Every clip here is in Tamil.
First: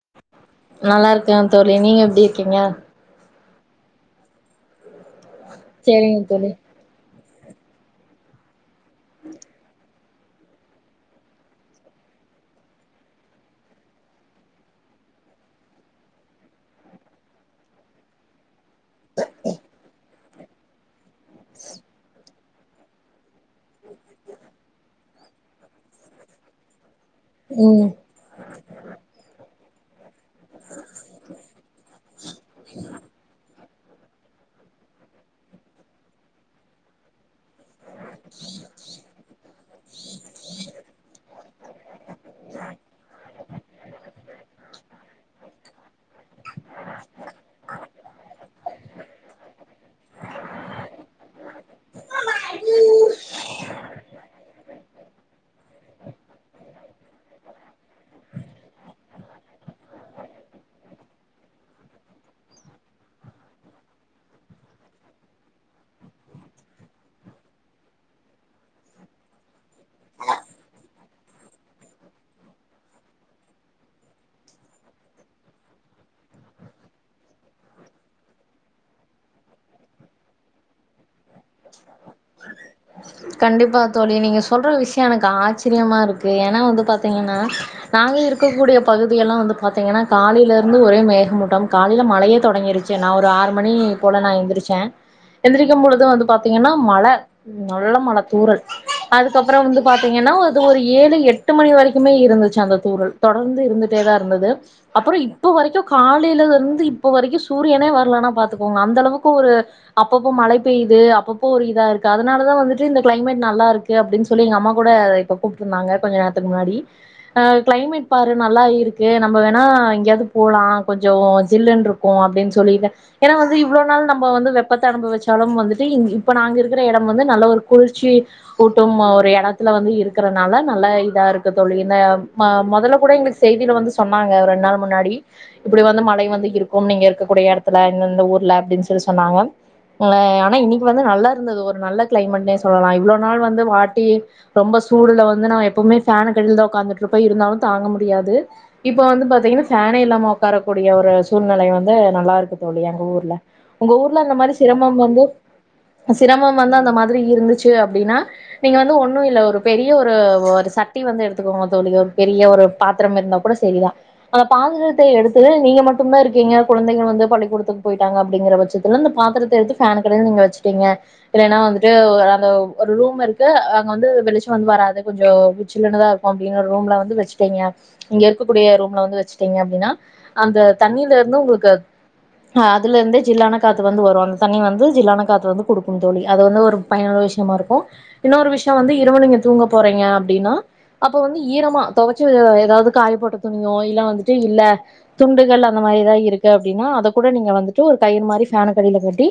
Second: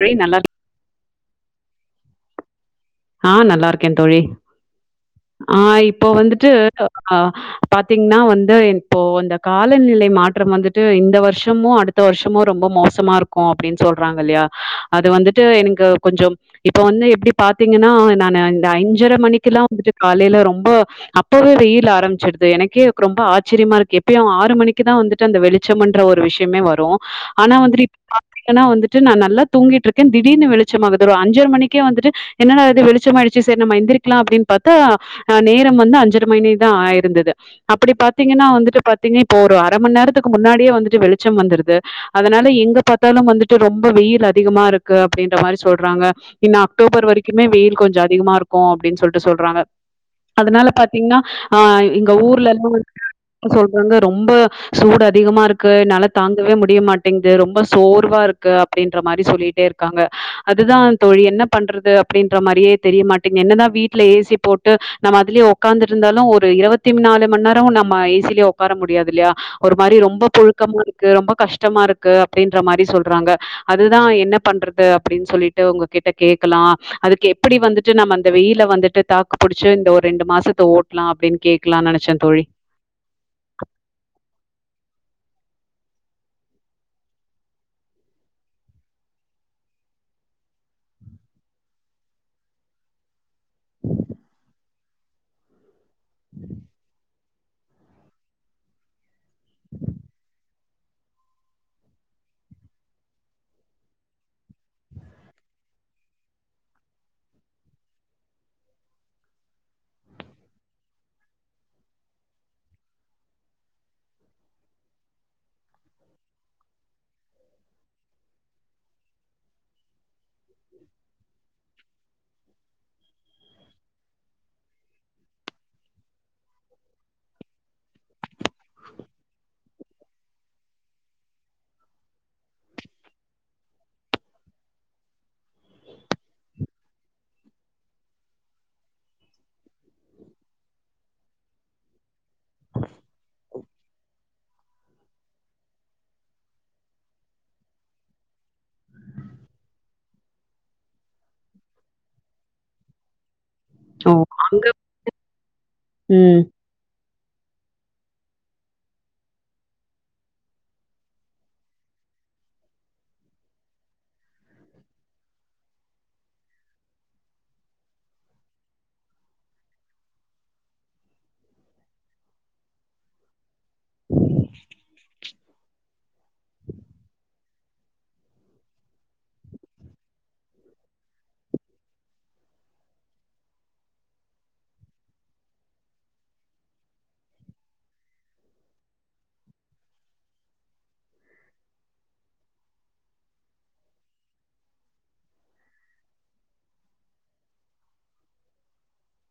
தோழி நல்லா இருக் நல்லா இருக்கே தோ ழி நீங்க எப்டி இருக்கீங்க ஆஹ் நல்லா இருக்கேன் தோழி ஆஹ் இப்போ சேரிங்க வந்துட்டு தோழி அ ஆஹ் பாத்தீங்கன்னா வந்து இப்போ அந்த காலநிலை மா மாற்றம் வந்துட்டு இந்த வருஷமு அடுத்த வருஷமு ரொம்ப மோசமா இருக்கு அப்டின்னு சொல்றாங்க இல்லையா அது வந்துட்டு எனக்கு கொஞ்சம் இப்ப வந்து எப்டி பாத் த்தீங்கன்னா நானு இந்த அஞ்சர மணிகெல்லா வந்துட்டு காலையில ரொம்ப அஹ் புது ரீல் ஆரம்பிச்சிருக் தே எனக்கே ரொம்ப ஆச்சரியமா இருக்கு எப்பயு ஆறு மணிக்கு தா வந்துட்டு அந்த வெளிச்சம்ன்ற ஒரு விஷயமே வரு ஆனா வந்துட்டு ம் இப் [inaudible] பாத்தீங்கன்னா வந்துட்டு நா நல்லா தூங்கிட்டு இருக் கேன் திடீர்னு வெளிச்சமாகது ஒரு அஞ்சர மணிக்கே வந்துட்டு என்னடா இது வெளிச்சமாய்டுச்சு செரி நம்ம எந்திரிக்கலா அப்டின்னு பாத்தா அஹ் நேரம் வந்து அஞ்சரை மணிதா ஆயிருந்தது அப்டி பாத்தீங்கன்னா வந்துட்டு பாத்தீங்க இப்போ ஒரு அர மணி நேரத்துக்கு முன்னாடியே வந்துட்டு வெளிச்சம் வந்துரு தே அதனால எங்க பாத்தாலு வந்துட்டு ரொம்ப வெயில் அதிகமா இருக்கு அப்டின்ற மாரி சொல்றாங்க இன்ன அக்டோபர் வரைக் குமே வெயில் கொஞ்சோ அதிகமா இருக்கு அப்டின்னு சொல்ட்டு சொல்றாங்க அதனால பாத்தீங்கன்னா அஹ் இங்க ஊர்ல [unintelligible] எல்லாம் சொல்றாங்க ரொம்ப சூடு அதிகமா இருக்கு என்னால தாங்கவே முடிய மாட்டேங்குது ரொம்ப சோர்வா இருக்கு அப்டின்ற மாரி சொல்லிட்டே இருக்காங்க அதுதா தோழி என்ன பண்றது அப்டின்ற மாரியே தெரியமாட்டேங் என்னதா வீட்டுல ஏ சி போட்டு நம்ம அதுலயே உக்காந்துட்டு இருந்தாலு ஒரு இருவத்தி நாலு மணி நேரமும் நம்ம ஏ சி லேயே உக்கார முடியாது இல்லையா ஒரு மாரி ரொம்ப புழுக்கமா இருக்கு ரொம்ப கஷ்டமா இருக்கு அப்டின்ற மாரி சொல்றாங்க அதுதா என்ன பண்றது அபபடின்னு சொல்லிட்டு உங்ககிட்ட கேட்கலா அதுக்கு எப்டி வந்துட்டு நம்ம அந்த வெயில வந்துட்டு தாக்கு புடிச்சு இந்த ஒரு ரெண்டு மாசத்த ஓட்டலா அப்டின்னு கேக்கலாம்னு நெனச்சேன் தோழி கண்டிப்பா தோழி நீங்க சொல்ற விசிய எனக் ஆ ச்சரியமா இருக்கு ஏன்னா வந்து பாத்தீங்கன்னா நாங்க இருக்கக்கூடிய பகுதி எல்லா வந்து பாத்தீங்கன்னா காலையில இருந்து ஒரே மேகமூட்டம் காலையில மழையே தொடங்கிருச்சு நா ஒரு ஆறு மணி போல நா எந்திரிச்சே எந்திரிக்கும் பொழுதும் வந்து பாத் தீங்கனா மழை நல்ல மழை தூரல் அதுக்கப்புற வந்து பாத்தீங்கன்னா அது ஒரு ஏழு எட்டு மணி வரைக்குமே இருந்துச்சு அந்த தூரல் தொடர்ந்து இருந்துட்டே தா இருந்தது அப்புறோ இப்ப வரைக்கு காலையில இருந்து இப்ப வரைக்கும் சூரியனே வரலானா பாத்துக்கோங்க அந்த அளவுக்கு ஒரு அப்பப்போ மழை பெய்யுது அப்போ இப்போ ஒரு இதா இருக்கு அதனால தா வந்துட்டு இந்த க்ளைமேட் நல்லா இருக்கு அப்டின்னு சொல்லி எங்க அம்மா கூட இப்ப கூப்ட்டு இருந்தாங்க கொஞ்ச நேரத்துக்கு முன்னாடி அஹ் க்ளைமேட் பாரு நல்லா இருக்கு நம்ப வேணா எங்கேயாவது போலா கொஞ்சோ ஜில்லுன்னு இருக்கு அப்டின்னு சொல்லிட்டு ஏன்னா வந்து இவ்ளோ நாள் நம்ம வந்து வெப்பத்தை அனுபவிச்சாலும் வந்துட்டு இங் இப் இப்ப நாங்க இருக்கிற இடம் வந்து நல்ல ஒரு குளிர்ச்சி ஊட்டும் ஒரு எடத்துல வந்து இருக்கறனால நல்லா இதா இருக்கு தோழி நஹ் ம மொதல்ல கூட எங்களுக்கு செய்தியில வந்து சொன்னாங்க ரெண்டு நாள் முன்னாடி இப்டி வந்து மழை வந்து இருக்கும் நீங்க இருக்கக்கூடிய இடத்துல இந்தந்த ஊர்ல அப்டின்னு சொல்லி சொன்னாங்க லஹ் ஆனா இனிக் வந்து நல்லா இருந்தது ஒரு நல்ல க்ளைமேட்னே சொல்லலாம் இவ்வளோ நாள் வந்து வாட்டி ரொம்ப சூடுல வந்து நம்ம எப்பவுமே ஃபேன்க்கு அடியில தா ஒக்காந்துட்டு இருப்போ இருந்தாலு தாங்க முடியாது இப்ப வந்து பாத்தீங்கன்னா ஃபேனே இல்லாம உக்காரக் கூடிய ஒரு சூழ்நிலை வந்து நல்லா இருக்கு தோழி எங்க ஊர்ல உங்க ஓ ஊர்ல அந்த மாரி அங்க சிரமம் வந்து ம். சிரமம் வந்தா நம் மாதிரி இருந்துச்சு அப்டின்னா நீங்க வந்து ஒன்னு இல்ல ஒரு பெரிய ஒரு ஒரு சட்டி வந்து எடுத்துக்கோங்க தோழி ஒரு பெரிய ஒரு பாத்திரம் இருந்தா கூட சரிதா அந்த பாத்திரத்த எடுத்து நீங்க மட்டுந்தா இருக்கீங்க கொழந்தைகள் வந்து பள்ளிக்கூடத்துக்கு போயிட்டாங்க அப்படிங்கிற பட்சத்துல அந்த பாத்திரத்த எடுத்து ஃபேன் கீழ நீங்க வச்சு ட்டிங்க இல்லன்னா வந்துட்டு ஒ அந்த ஒரு ரூம் இருக்கு அங்க வந்து வெளிச்சம் வந்து வராது கொஞ்சோ ஜில்லுனதா இருக்கும் அப்படின்னு ரூம்ல வந்து வச்சட்டீங்க இங்க இருக்கக்கூடிய ரூம்ல வந்து வச்சுட்டீங்க அப்டின்னா அந்த தண்ணியில இருந்து உங்களுக்கு அ அதுல இருந்ததே ஜில்லான காத்து வந்து வரும் அந்த தண்ணி வந்து ஜில்லான காத் து வந்து குடுக்கும் தோழி அது வந்து ஒரு பயனுள விஷயமா இருக்கு இன்னொரு விஷயம் வந்து இரவு நீங்க தூங்க போறீங்க அப்படின்னா அப்ப வந்து ஈரமா தொவைச்சு எதாவது காய போட்ட துணியோ இல்ல வந்துட்டு இல்ல துண்டுகள் அந்த மாரி ஏதாவது இருக்கு அப்டின்னா அத கூட நீங்க வந்துட்டு ஒரு கயிறு மாரி ஃபேன்க்கு அடியில கூட்டி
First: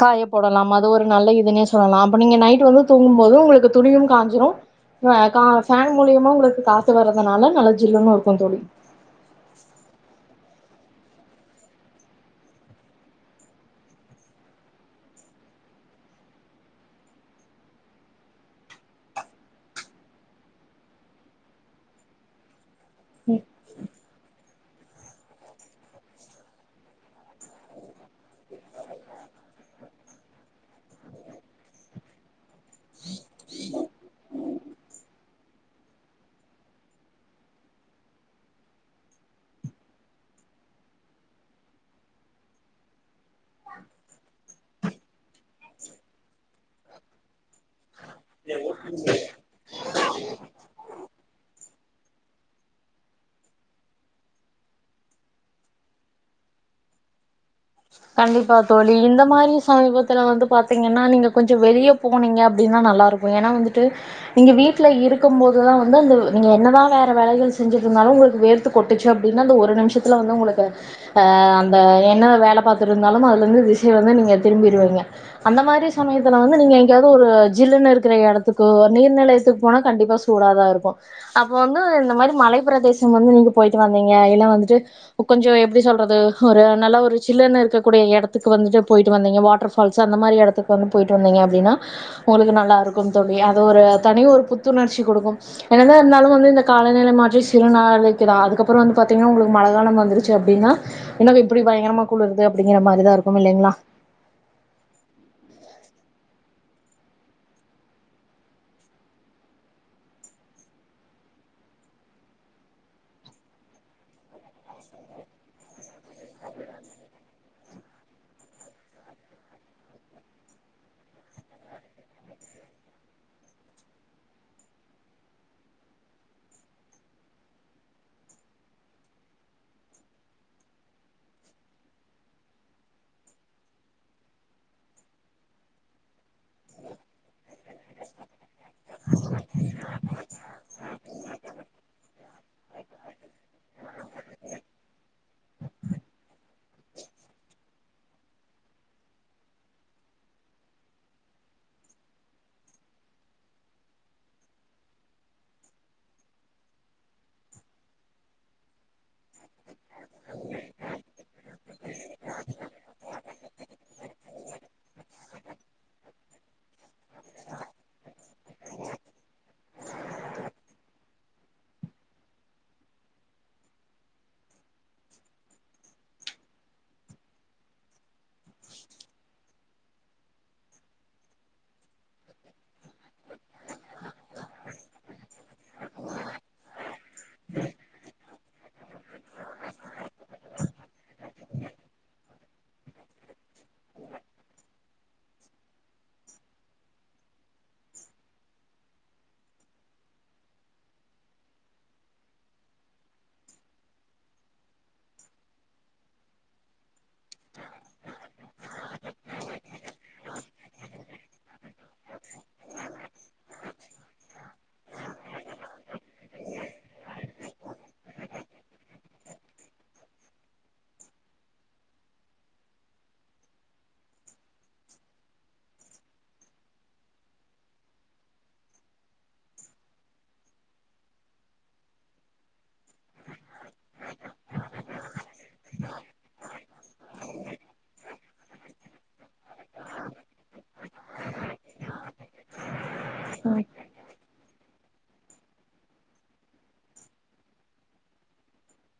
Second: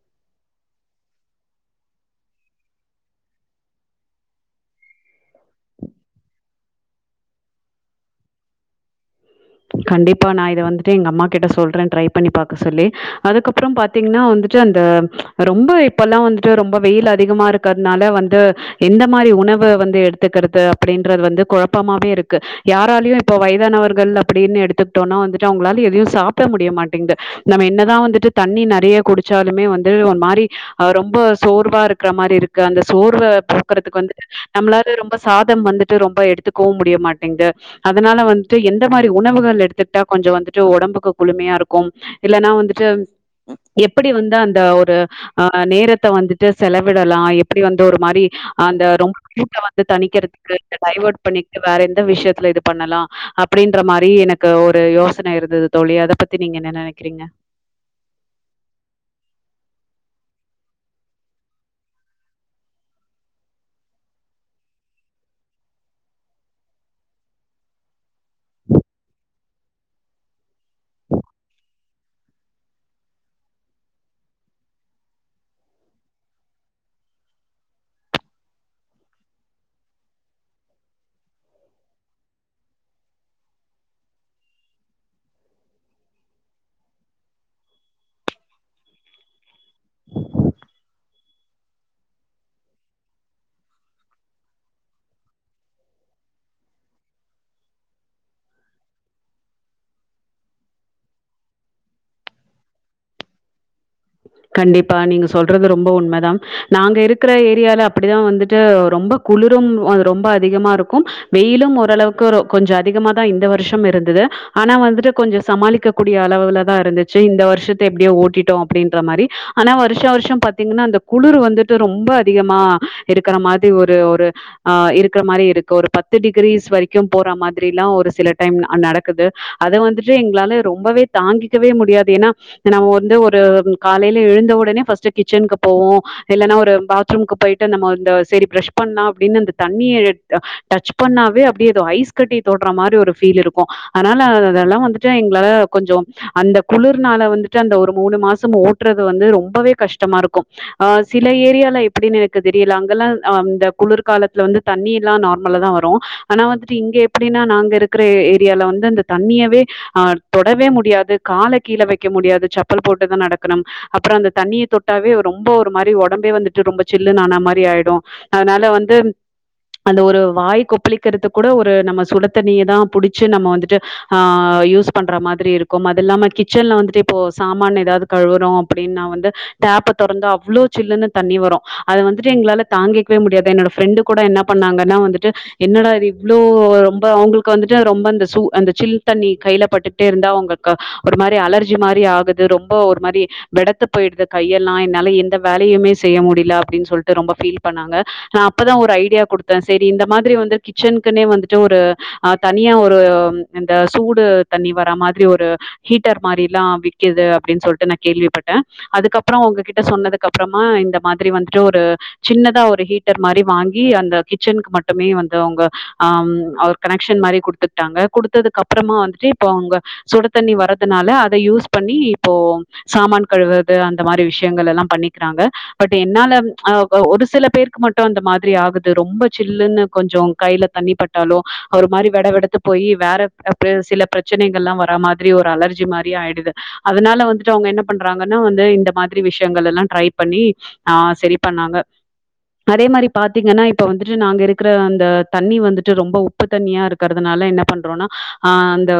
காய போடலாம் அது ஒரு நல்ல இதுன்னே சொல்லலா அப்ப நீங்க நைட் வந்து தூங்கும் போது உங்களுக்கு துணியும் காஞ்சிரு ஆ க ஃபேன் மூலியமா உங்களுக்கு காத்து வர்றதுனால நல்ல ஜில்லுன்னு இருக்கும் தோழி கண்டிப்பா நா இத வந்துட்டு எங்க அம்மா கிட்ட சொல்ற ட்ரை பண்ணி பாக்க சொல்லி அதுக்கப்பறோ பாத்தீங்கன்னா வந்துட்டு அந்த ரொம்ப இப்பெல்லா வந்துட்டு ரொம்ப வெயில் அதிகமா இருக்கறுனால வந்து எந்த மாரி உணவு வந்து எடுத்துக்கிறது அப்படின்றது வந்து குழப்பமாவே இருக்கு யாராலயு இப்ப வயதானவர்கள் அப்படின்னு எடுத்துக்கிட்டோனா வந்துட்டு அவங்களால எதையு சாப்ட முடிய மாட்டேங்குது நம்ம என்னதா வந்துட்டு தண்ணி நெறைய குடிச்சாலுமே வந்து ஒரு மாரி அ ரொம்ப சோர்வா இருக்கிற மாரி இருக்கு அந்த சோர்வ போக்குறதுக்கு வந்துட்டு நம்மளால ரொம்ப சாதம் வந்துட்டு ரொம்ப எடுத்துக்கவும் முடிய மாட்டேங்குது அதனால வந்துட்டு எந்த இந் மாரி உணவுகள் எடுத்துட்டா கொஞ்சொ வந்துட்டு உடம்புக்கு குழுமையா இருக்கும் இல்லன்னா வந்துட்டு எப்படி வந்தா அந்த ஒரு அ நேரத்த வந்துட்டு செலவிடலா எப்டி வந்து ஒரு மாரி அந்த ரொம் [inaudible] சூட்ட தணிக்கிறதுக்கு டைவர்ட் பண்ணிட்டு வேற எந்த விஷயத்துல இது பண்ணலா அப் அப்படின்ற மாரி எனக்கு ஒரு யோசன இருந்தது தோழி அத பத்தி நீங்க என்ன நெனைக்கிறீங்க கண்டிப்பா தோழி இந்த மாரி சமீபத்துல வந்து பாத்தீங்கன்னா நீங்க கொஞ்சொ வெளியே போனீங்க அப்படின்னா நல்லாருக்கு ஏன்னா வந்துட்டு நீங்க வீட்ல இருக்கும் போதுதா வந்து அந்த நீங்க என்னதா வேற வேலைகள் செஞ்சுட்டுருந்தாலு உங்களுக்கு வேர்த்து கொட்டுச்சு அப்படின்னா அந்த ஒரு நிமிஷத்துல வந்து உங்களுக்கு அ அந்த என்ன வேல பாக் திருந்தாலும் அதுல இருந்து திசை வந்து நீங்க திரும்பிடுவீங்க அந்த மாரி சமயத்துல வந்து நீங்க எங்காயவ்து ஒரு ஜில்லுனு இருக்குற எடத்துக்கோ நீர்நெலையத்துக்கு போனா கண்டிப்பா சூடதா இருக்கு அப்போ வந்து இந்த மாரி மலை பிரதேசம் வந்து நீங்க போய்ட்டு வந்தீங்க இல்ல வந்துட்டு கொஞ்சோ எப்டி சொல்றது ஒரு நல்ல ஒரு ஜில்லுனு க்கக்கூடிய எடத்துக்கு வந்துட்டு போயிட்டு வந்தீங்க வாட்டர் ஃபால்ஸ் அந்த மாரி எடத்துக்கு வந்து போயிட்டு வந்தீங்க அப்படின்னா உங்களுக்கு நல்லா இருக்கும் தோழி அது ஒரு தனி ஒரு புத்துணர்ச்சி குடுக்கும் என்னதா இருந்தாலு வந்து இந்த காலநிலை மாற்றி சிறு நாளைக்குக்குதா அதுக்கப்பறொ வந்து பாத்திங்கனா உங்களுக்கு மழ காலம் வந்துருச்சு அப்படின்னா என்னங்க இப்டி பயங்கரமா குளுருது டிங்கிற மாரிதா இருக்கும் இல்லைங்ளா கண்டிப்பா. நீங்க சொல்றது ரொம்ப உண்மதான். நாங்க இருக்கிற ஏரியால அப்டிதா வந்துட்டு ரொம்ப குளுரு அ ரொம்ப அதிகமா இருக்கு வெயிலும் ஓரளவுக்கு ஒரு கொஞ்ச அதிகமா தா இந்த வருஷம் இருந்தது ஆனா வந்துட்டு கொஞ்ச சமாளிக்க கூடிய அளவுலதா இருந்துச்சி இந்த வருஷத்த எப்டியோ ஓட்டிட்டோ அப்டின்ற மாரி ஆனா வருஷ வருஷோ பாத்தீங்கனா அந்த குளிரு வந்துட்டு ரொம்ப அதிகமா இருக்கிற மாதி ஒரு ஒரு ஆ இருக்கிற மாரி இருக்கு ஒரு பத்து டிகிரிஸ் வரைக்கு போற மாதிரிலா ஒரு சில டைம் அ நடக்குது அத வந்துட்டு எங்களால ரொம்பவே தாங்கிக்கவே முடியாது ஏனா நம்ம வந்து ஒரு ம் காலையில எழுந்த ஒடனே ஃபஸ்ட் கிச்சனுக் போவோ இல்லனா ஒரு பாத்ரூம்க்கு போய்ட்டு நம்ம இந்த செரி பிரஷ் பண்லா அப்டினு அந்த தண்ணிய அ டச் பண்ணாவே அப்டியே ஏதோ ஐஸ் கட்டி தொட்ற மாரி ஒரு ஃபீல் இருக்கு அதனால அதெதெல்லா வந்துட்டு எங்ளால கொஞ்சோ அந்த குளிர்னால வந்துட்டு அந்த ஒரு மூணு மாஸ் சிம்ம ஓட்டுறது வந்து ரொம்பவே கஷ்டமாருக்கு ஆ சில ஏரியால எப்டினு எனக்கு தெரியில அங்கல்லா ஆ இந்த குளிர்காலத்துல வந்து தண்ணி எல்லா நார்மலா தா வரு ஆனா வந்துட்டு இங்க எப்டினா நாங்க இருக்கிற எ ஏரியால வந்து அந்த தண்ணியவே அ தொடவே முடியாது கால கீழ வெக்க முடியாது செப்பல் போட் டு தா நடக்கனு அப்ற அந்த தண்ணிய தொட்டாவே ரொம்ப ஒரு மாரி ஒடம்பே வந்துட்டு ரொம்ப சில்லுனு ஆனமாரி ஆய்டு ஆனால வந்து அந்த ஒரு வாய் கொப்ளிக்கறதுக் கூட ஒரு நம்ம சுட தண்ணிய தா புடிச்சி நம்ம வந்துட்டு ஆ யூஸ் பண்ற மாதிரி இருக்கும் அது இல்லாம கிச்சன்ல வந்துட்டு இப்போ சாமானு எதாவது கழுவனு அப்டினா வந்து டேப்ப தொறந்தா அவ்ளோ சில்லுன்னு தண்ணி வரு அது வந்துட்டு எங்களால தாங்கிக்கவே முடியாது என்னோட ஃப்ரண்டு கூட என்ன பண்ணாங்கன்னா வந்துட்டு என்னா இது இவ்ளோ ரொம்ப அவுங்களுக்கு வந்துட்டு ரொம்ப இந்த சு அந்த சில் தண்ணி கையில பட்டுகிட்டே இருந்தா அவுங்களுக்கு ஒரு மாதிரி அலர்ஜி மாரி ஆகுது ரொம் ஒரு மாதிரி வெடத்து போயிடுது கையெலா என்னால எந்த வேலயுமே செய்ய முடில அப்டினு சொல்ட்டு ரொம்ப ஃபீல் பண்ணாங்க நா அப்பதா ஒரு ஐடியா குடுத்தா செரி இந்த மாதிரி கிட்சனுக்குன்னே வந்துட்டு ஒரு ஆ தனியா ஒரு இந்த சூடு தண்ணி வர்ற மாரி ஒரு ஹீட்டர் மாரியெல்லா விக்குது அப்டினு சொல்ட்டு நா கேள்விப்பட்டே அதுக்கப்புறோ உங்ககிட்ட சொன்னதுக்கப்பறமா இந்த மாரி வந் ஒரு சின்னதா ஒரு ஹீட்டர் மாரி வாங்கி அந்த கிச்சனுக்கு மட்டுமே வந்து அவங்க ஒரு கனெக்ஷன் மாரி குடுத்துக்கட்டாங்க குடுத்ததுக்கப்புறமா வந்துட்டு இப்ப அவங்க சுடு தண்ணி வரதுனால அதை யூஸ் பண்ணி இப்போ சாமான் கழுவுறது அந்த மாரி விஷயங்களெல்லா பண்ணிக்கிறாங்க பட் என்னால அ ஒரு சில பேருக்கு மட்டு அந்த மாதிரி ஆகுது ரொம்ப சில்லுன்னு கொஞ்சோ கையில தண்ணி பட்டாலு ஒரு மாதிரி வெட வெடத்து போயி வேற சில பிரச்சனைகல்லா வர மாரி ஒரு அலர்ஜி மாரியே ஆயிடுது அதுனால வந்துட்டு அவங்க என்ன பண்றாங்கனா வந்து இந்த மாரி விஷயங்கள் எல்லா ட்ரை பண்ணி ஆ செரி பண்ணாங்க அதே மாரி பாத்தீங்கன்னா இப்ப வந்துட்டு நாங்க இருக் இருக்குற அந்த தண்ணி வந்துட்டு ரொம்ப உப்பு தண்ணியா இருக்கறதுனால என்ன பண்றோன்னா ஆ அந்த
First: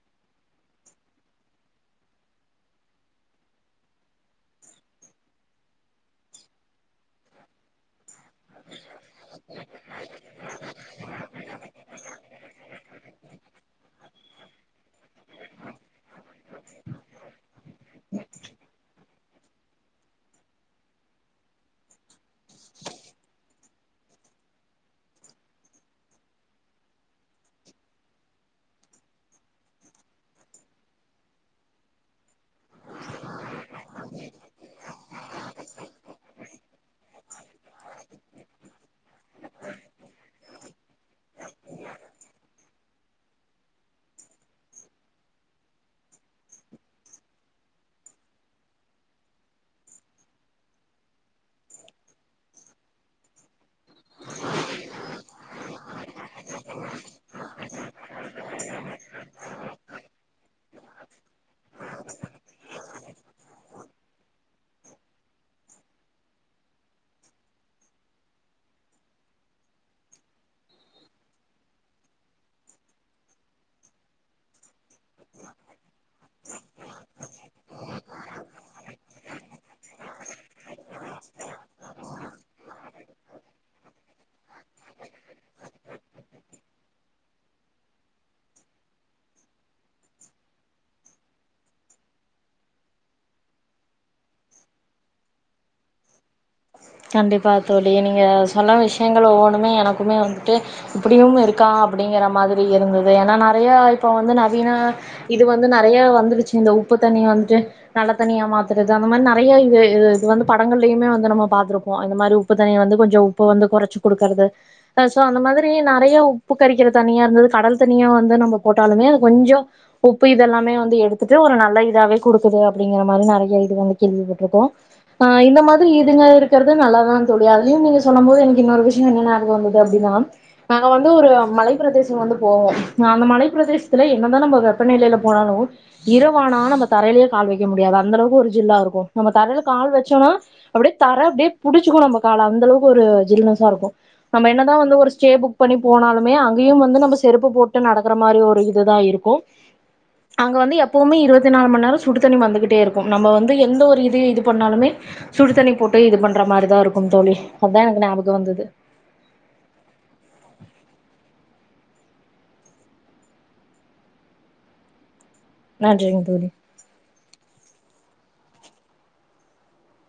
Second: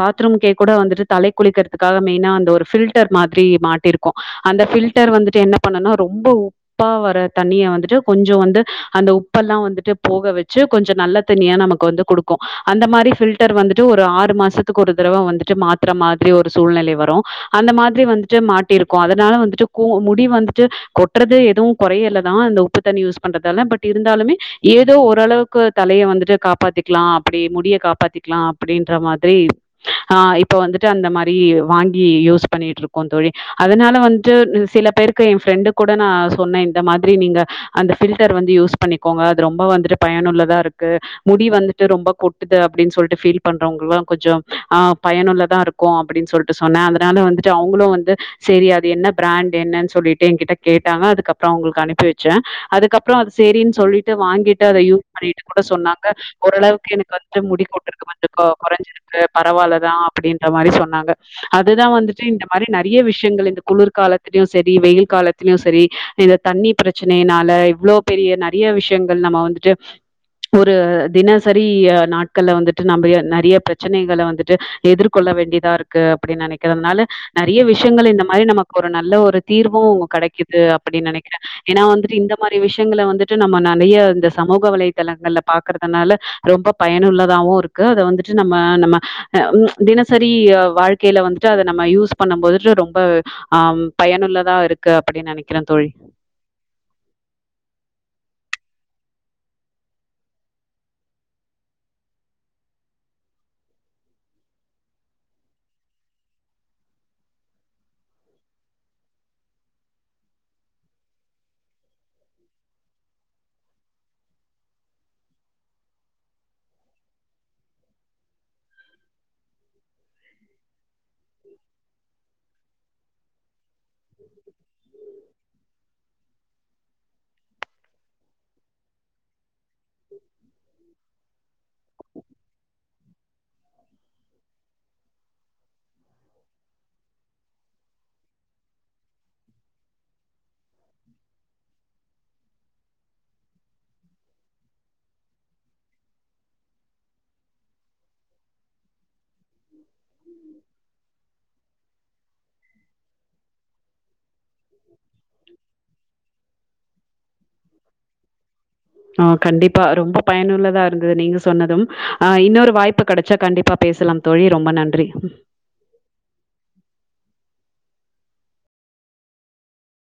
பாத்ரூம்கே கூட வந்துட்டு தலை குளிக்கிறதுக்காக மெயினா அந்த ஒரு பில்டர் மாதிரி மாட்டிருக்கோ அந்த பில்டர் வந்துட்டு என்ன பண்னுனா ரொம்ப உப்பா வர தண்ணிய வந்துட்டு கொஞ்சோ வந்து அந்த உப்பெல்லா வந்துட்டு போக வச்சு கொஞ்ச நல்ல தண்ணியா நமக் க்கு வந்து குடுக்கு அந்த மாரி ஃபில்டர் வந்துட்டு ஒரு ஆறு மாசத்துக்கு ஒரு தடவை வந்துட்டு மாத்துற மாதிரி ஒரு சூழ்நிலை வரு அந்த மாதிரி வந்துட்டு மாட்டி இருக்கூ அதுனால வந்துட்டு கு முடி வந்துட்டு கொட்டுறது எதுவு கொறயலதா இந்த உப்பு தண்ணி யூஸ் பண்றதால பட் இருந்தாலுமே எதோ ஓரளவுக்கு தலய வந்துட்டு காப்பாத்திக்கலா அப்டி முடிய காப்பாத்திக்கலா அப்டின்ற மாதிரி ஆ இப்ப வந்துட்டு அந்த மாரி வாங்கி இ யோஸ் மிஸ் பண்ணிட்டு இருக்கோ தோழி அதுனால வந்துட்டு சில பேருக்கு ஏ ஃப்ரண்டு கூட நா சொன்னேன் இந்த மாதிரி நீங்க அந்த பில்டர் வந்து யூஸ் பண்ணிக்கோங்க அது ரொம்ப வந்துட்டு பயனுள்ளதா இருக்கு முடி வந்துட்டு ரொம்ப கொட்டுது அப்டின்னு சொல்ட்டு பீல் பண்றவுங்கல்லா கொஞ்ச அ பயனுள்ளதா இருக்கூ அப்டின்னு சொல்ட்டு சொன்னே அதுனால வந்துட்டு அவங்களு வந்து செரி அது என்ன பிராண்ட் என்னனு சொல்ட்டு என்கிட்ட கேட்டாங்க அதுக்கப்பறம் அவங்களுக்கு அனுப்பி வச்சே அதுக்கப்பற அது செரின்னு சொல்லிட்டு வாங்கிட்டு அத யூஸ் பண்ணிட்டு கூட சொன்னாங்க ஓரளவுக்கு எனக்கு வந்து முடி கொட்டறது வந்து இப்ப கொறஞ்சிருக்கு பரவால்லதா அப்டின்ற மாரி சொன்னாங்க ச அதுதா வந்துட்டு இந்த மாரி நட் நிறய விஷயங்கள் இந்த குளிர்காலத்திலயு செரி வெயில் காலத்திலயு செரி இந்த தண்ணி பிரச்சனையினால இவ்ளோ பெரிய நெறய விஷயங்கள் நம்ம வந்துட்டு ஒரு தினசரி நாட்கள வந்துட்டு நம்ம நெறய பிரச்சனைகள வந்துட்டு எதிர்கொள்ள வேண்டிய கு அப்டி நெனைக்கிறதுனால நெறய விஷயங்கள் இந்த ம மாரி நமக்கு ஒரு நல்ல ஒரு தீர்வு கெடைக்குது அப்டினு நெனக்கிறே ஏன்னா வந்துட்டு இந்த மாரி விஷயங்கல வந்துட்டு நம்ம நெறையா இந்த சமூக வலைதளங்கள்ல பாக்கறதுனால ரொம்ப பயனுள்ளதாவு இருக்கு அத வந்துட்டு நம்ம நம்ம தினசரி வாழ்க்கையில வந்துட்டு அத நம்ம யூஸ் பண்ணும் போதுட்டு ரொம்ப ஆ பயனுள்ளதா இருக்கு அப்டினு நெனக்கிறே தோழி கண்டிப்பா தோழி நீங்க சொன்ன விஷயங்கள் ஒவ்வண்ணுமே எனக்குமே வந்துட்டு இப்டியும் இருக்கா அப்டிங்கிற மாதிரி இருந்துது ஏன்னா நெறையா இப்ப வந்து நெறையா இது வந்து நெறையா வந்துருச்சு இந்த உப்பு தண்ணிய வந்துட்டு நல்ல தண்ணியா மாத்துறது தா அந்த மாரி நெறையா இது இது வந்து படங்கள்லயும் வந்து நம்ம பாத்துருப்போ அந்த மாரி உப்பு தண்ணிய வந்து கொஞ்ச உப்பு வந்து கொறச்சு குடுக்குறது அ சோ அந்த மாரி நெறயா உப்பு கறிக்கிற தண்ணியா இருந்தது கடல் தண்ணியு வந்து நம்ம போட்டாலுமே அது கொஞ்சோ உப்பு இதெல்லாமே வந்து எடுத்துட்டு ஒரு நல்ல இதாவே குடுக்குது அப்டிங்கற மாரி நெறைய இது வந்து கேள்விப்பட்ருக்கோ அ இந்த மாதிரி இதுங்க இருக் சொல்றது நல்லாதா தோழி அதையும் நீங்க சொல்லம் போது எனக்கு இன்னொரு விஷயம் என்ன நியாபகம் வந்துது அப்டின்னா நாங்க வந்து ஒரு மலைப்பிரதேசம் வந்து போவோ அந்த மலைப்பிரதேசத்துல என்னதா நம்ம வெப்பநிலைய்ல போனாலு இரவானா நம்ம தரையிலயே கால் வைக்க முடியாது அந்த அளவுக்கு ஒரு ஜில்லா இருக்கு நம்ம தரைய்ல கால் வச்சோம்னா அப்டியே தர அப்டியே புடிச்சுக்கனும் நம்ம கால அந்த அளக்கு ஒரு ஜில்னஸ்சா இருக்கு நாம என்னதா வந்து ஒரு ஸ்டே புக் பண்ணி போனாலுமே அங்கயும் வந்து நாம செருப்பு போட்டு நடக்கற மாரி ஒரு இதுதா இருக்கு அங்க வந்து எப்பவுமே இருவத்தி நாலு மண் நேரொ சுடு தண்ணி வந்துகிட்டே இருக்கும் நம்ம வந்து எந்த ஒரு இது இது பண்ணாலுமே சுடு தண்ணி போட் ண்ற மாரிதா இருக்கும் தோழி அதா எனக்கு ஞாபகோ வந்தது ஆ கண்டிப்பா ரொம்ப பயனுள்ளதா இரு இருந்தது நீங்க சொன்னதும் ஆஹ் இன்னொரு வாய்ப்பு கெடச்சா கண்டிப்பா பேசலாம் தோழி ரொம்ப நன்றி நன்றிங்க தோழி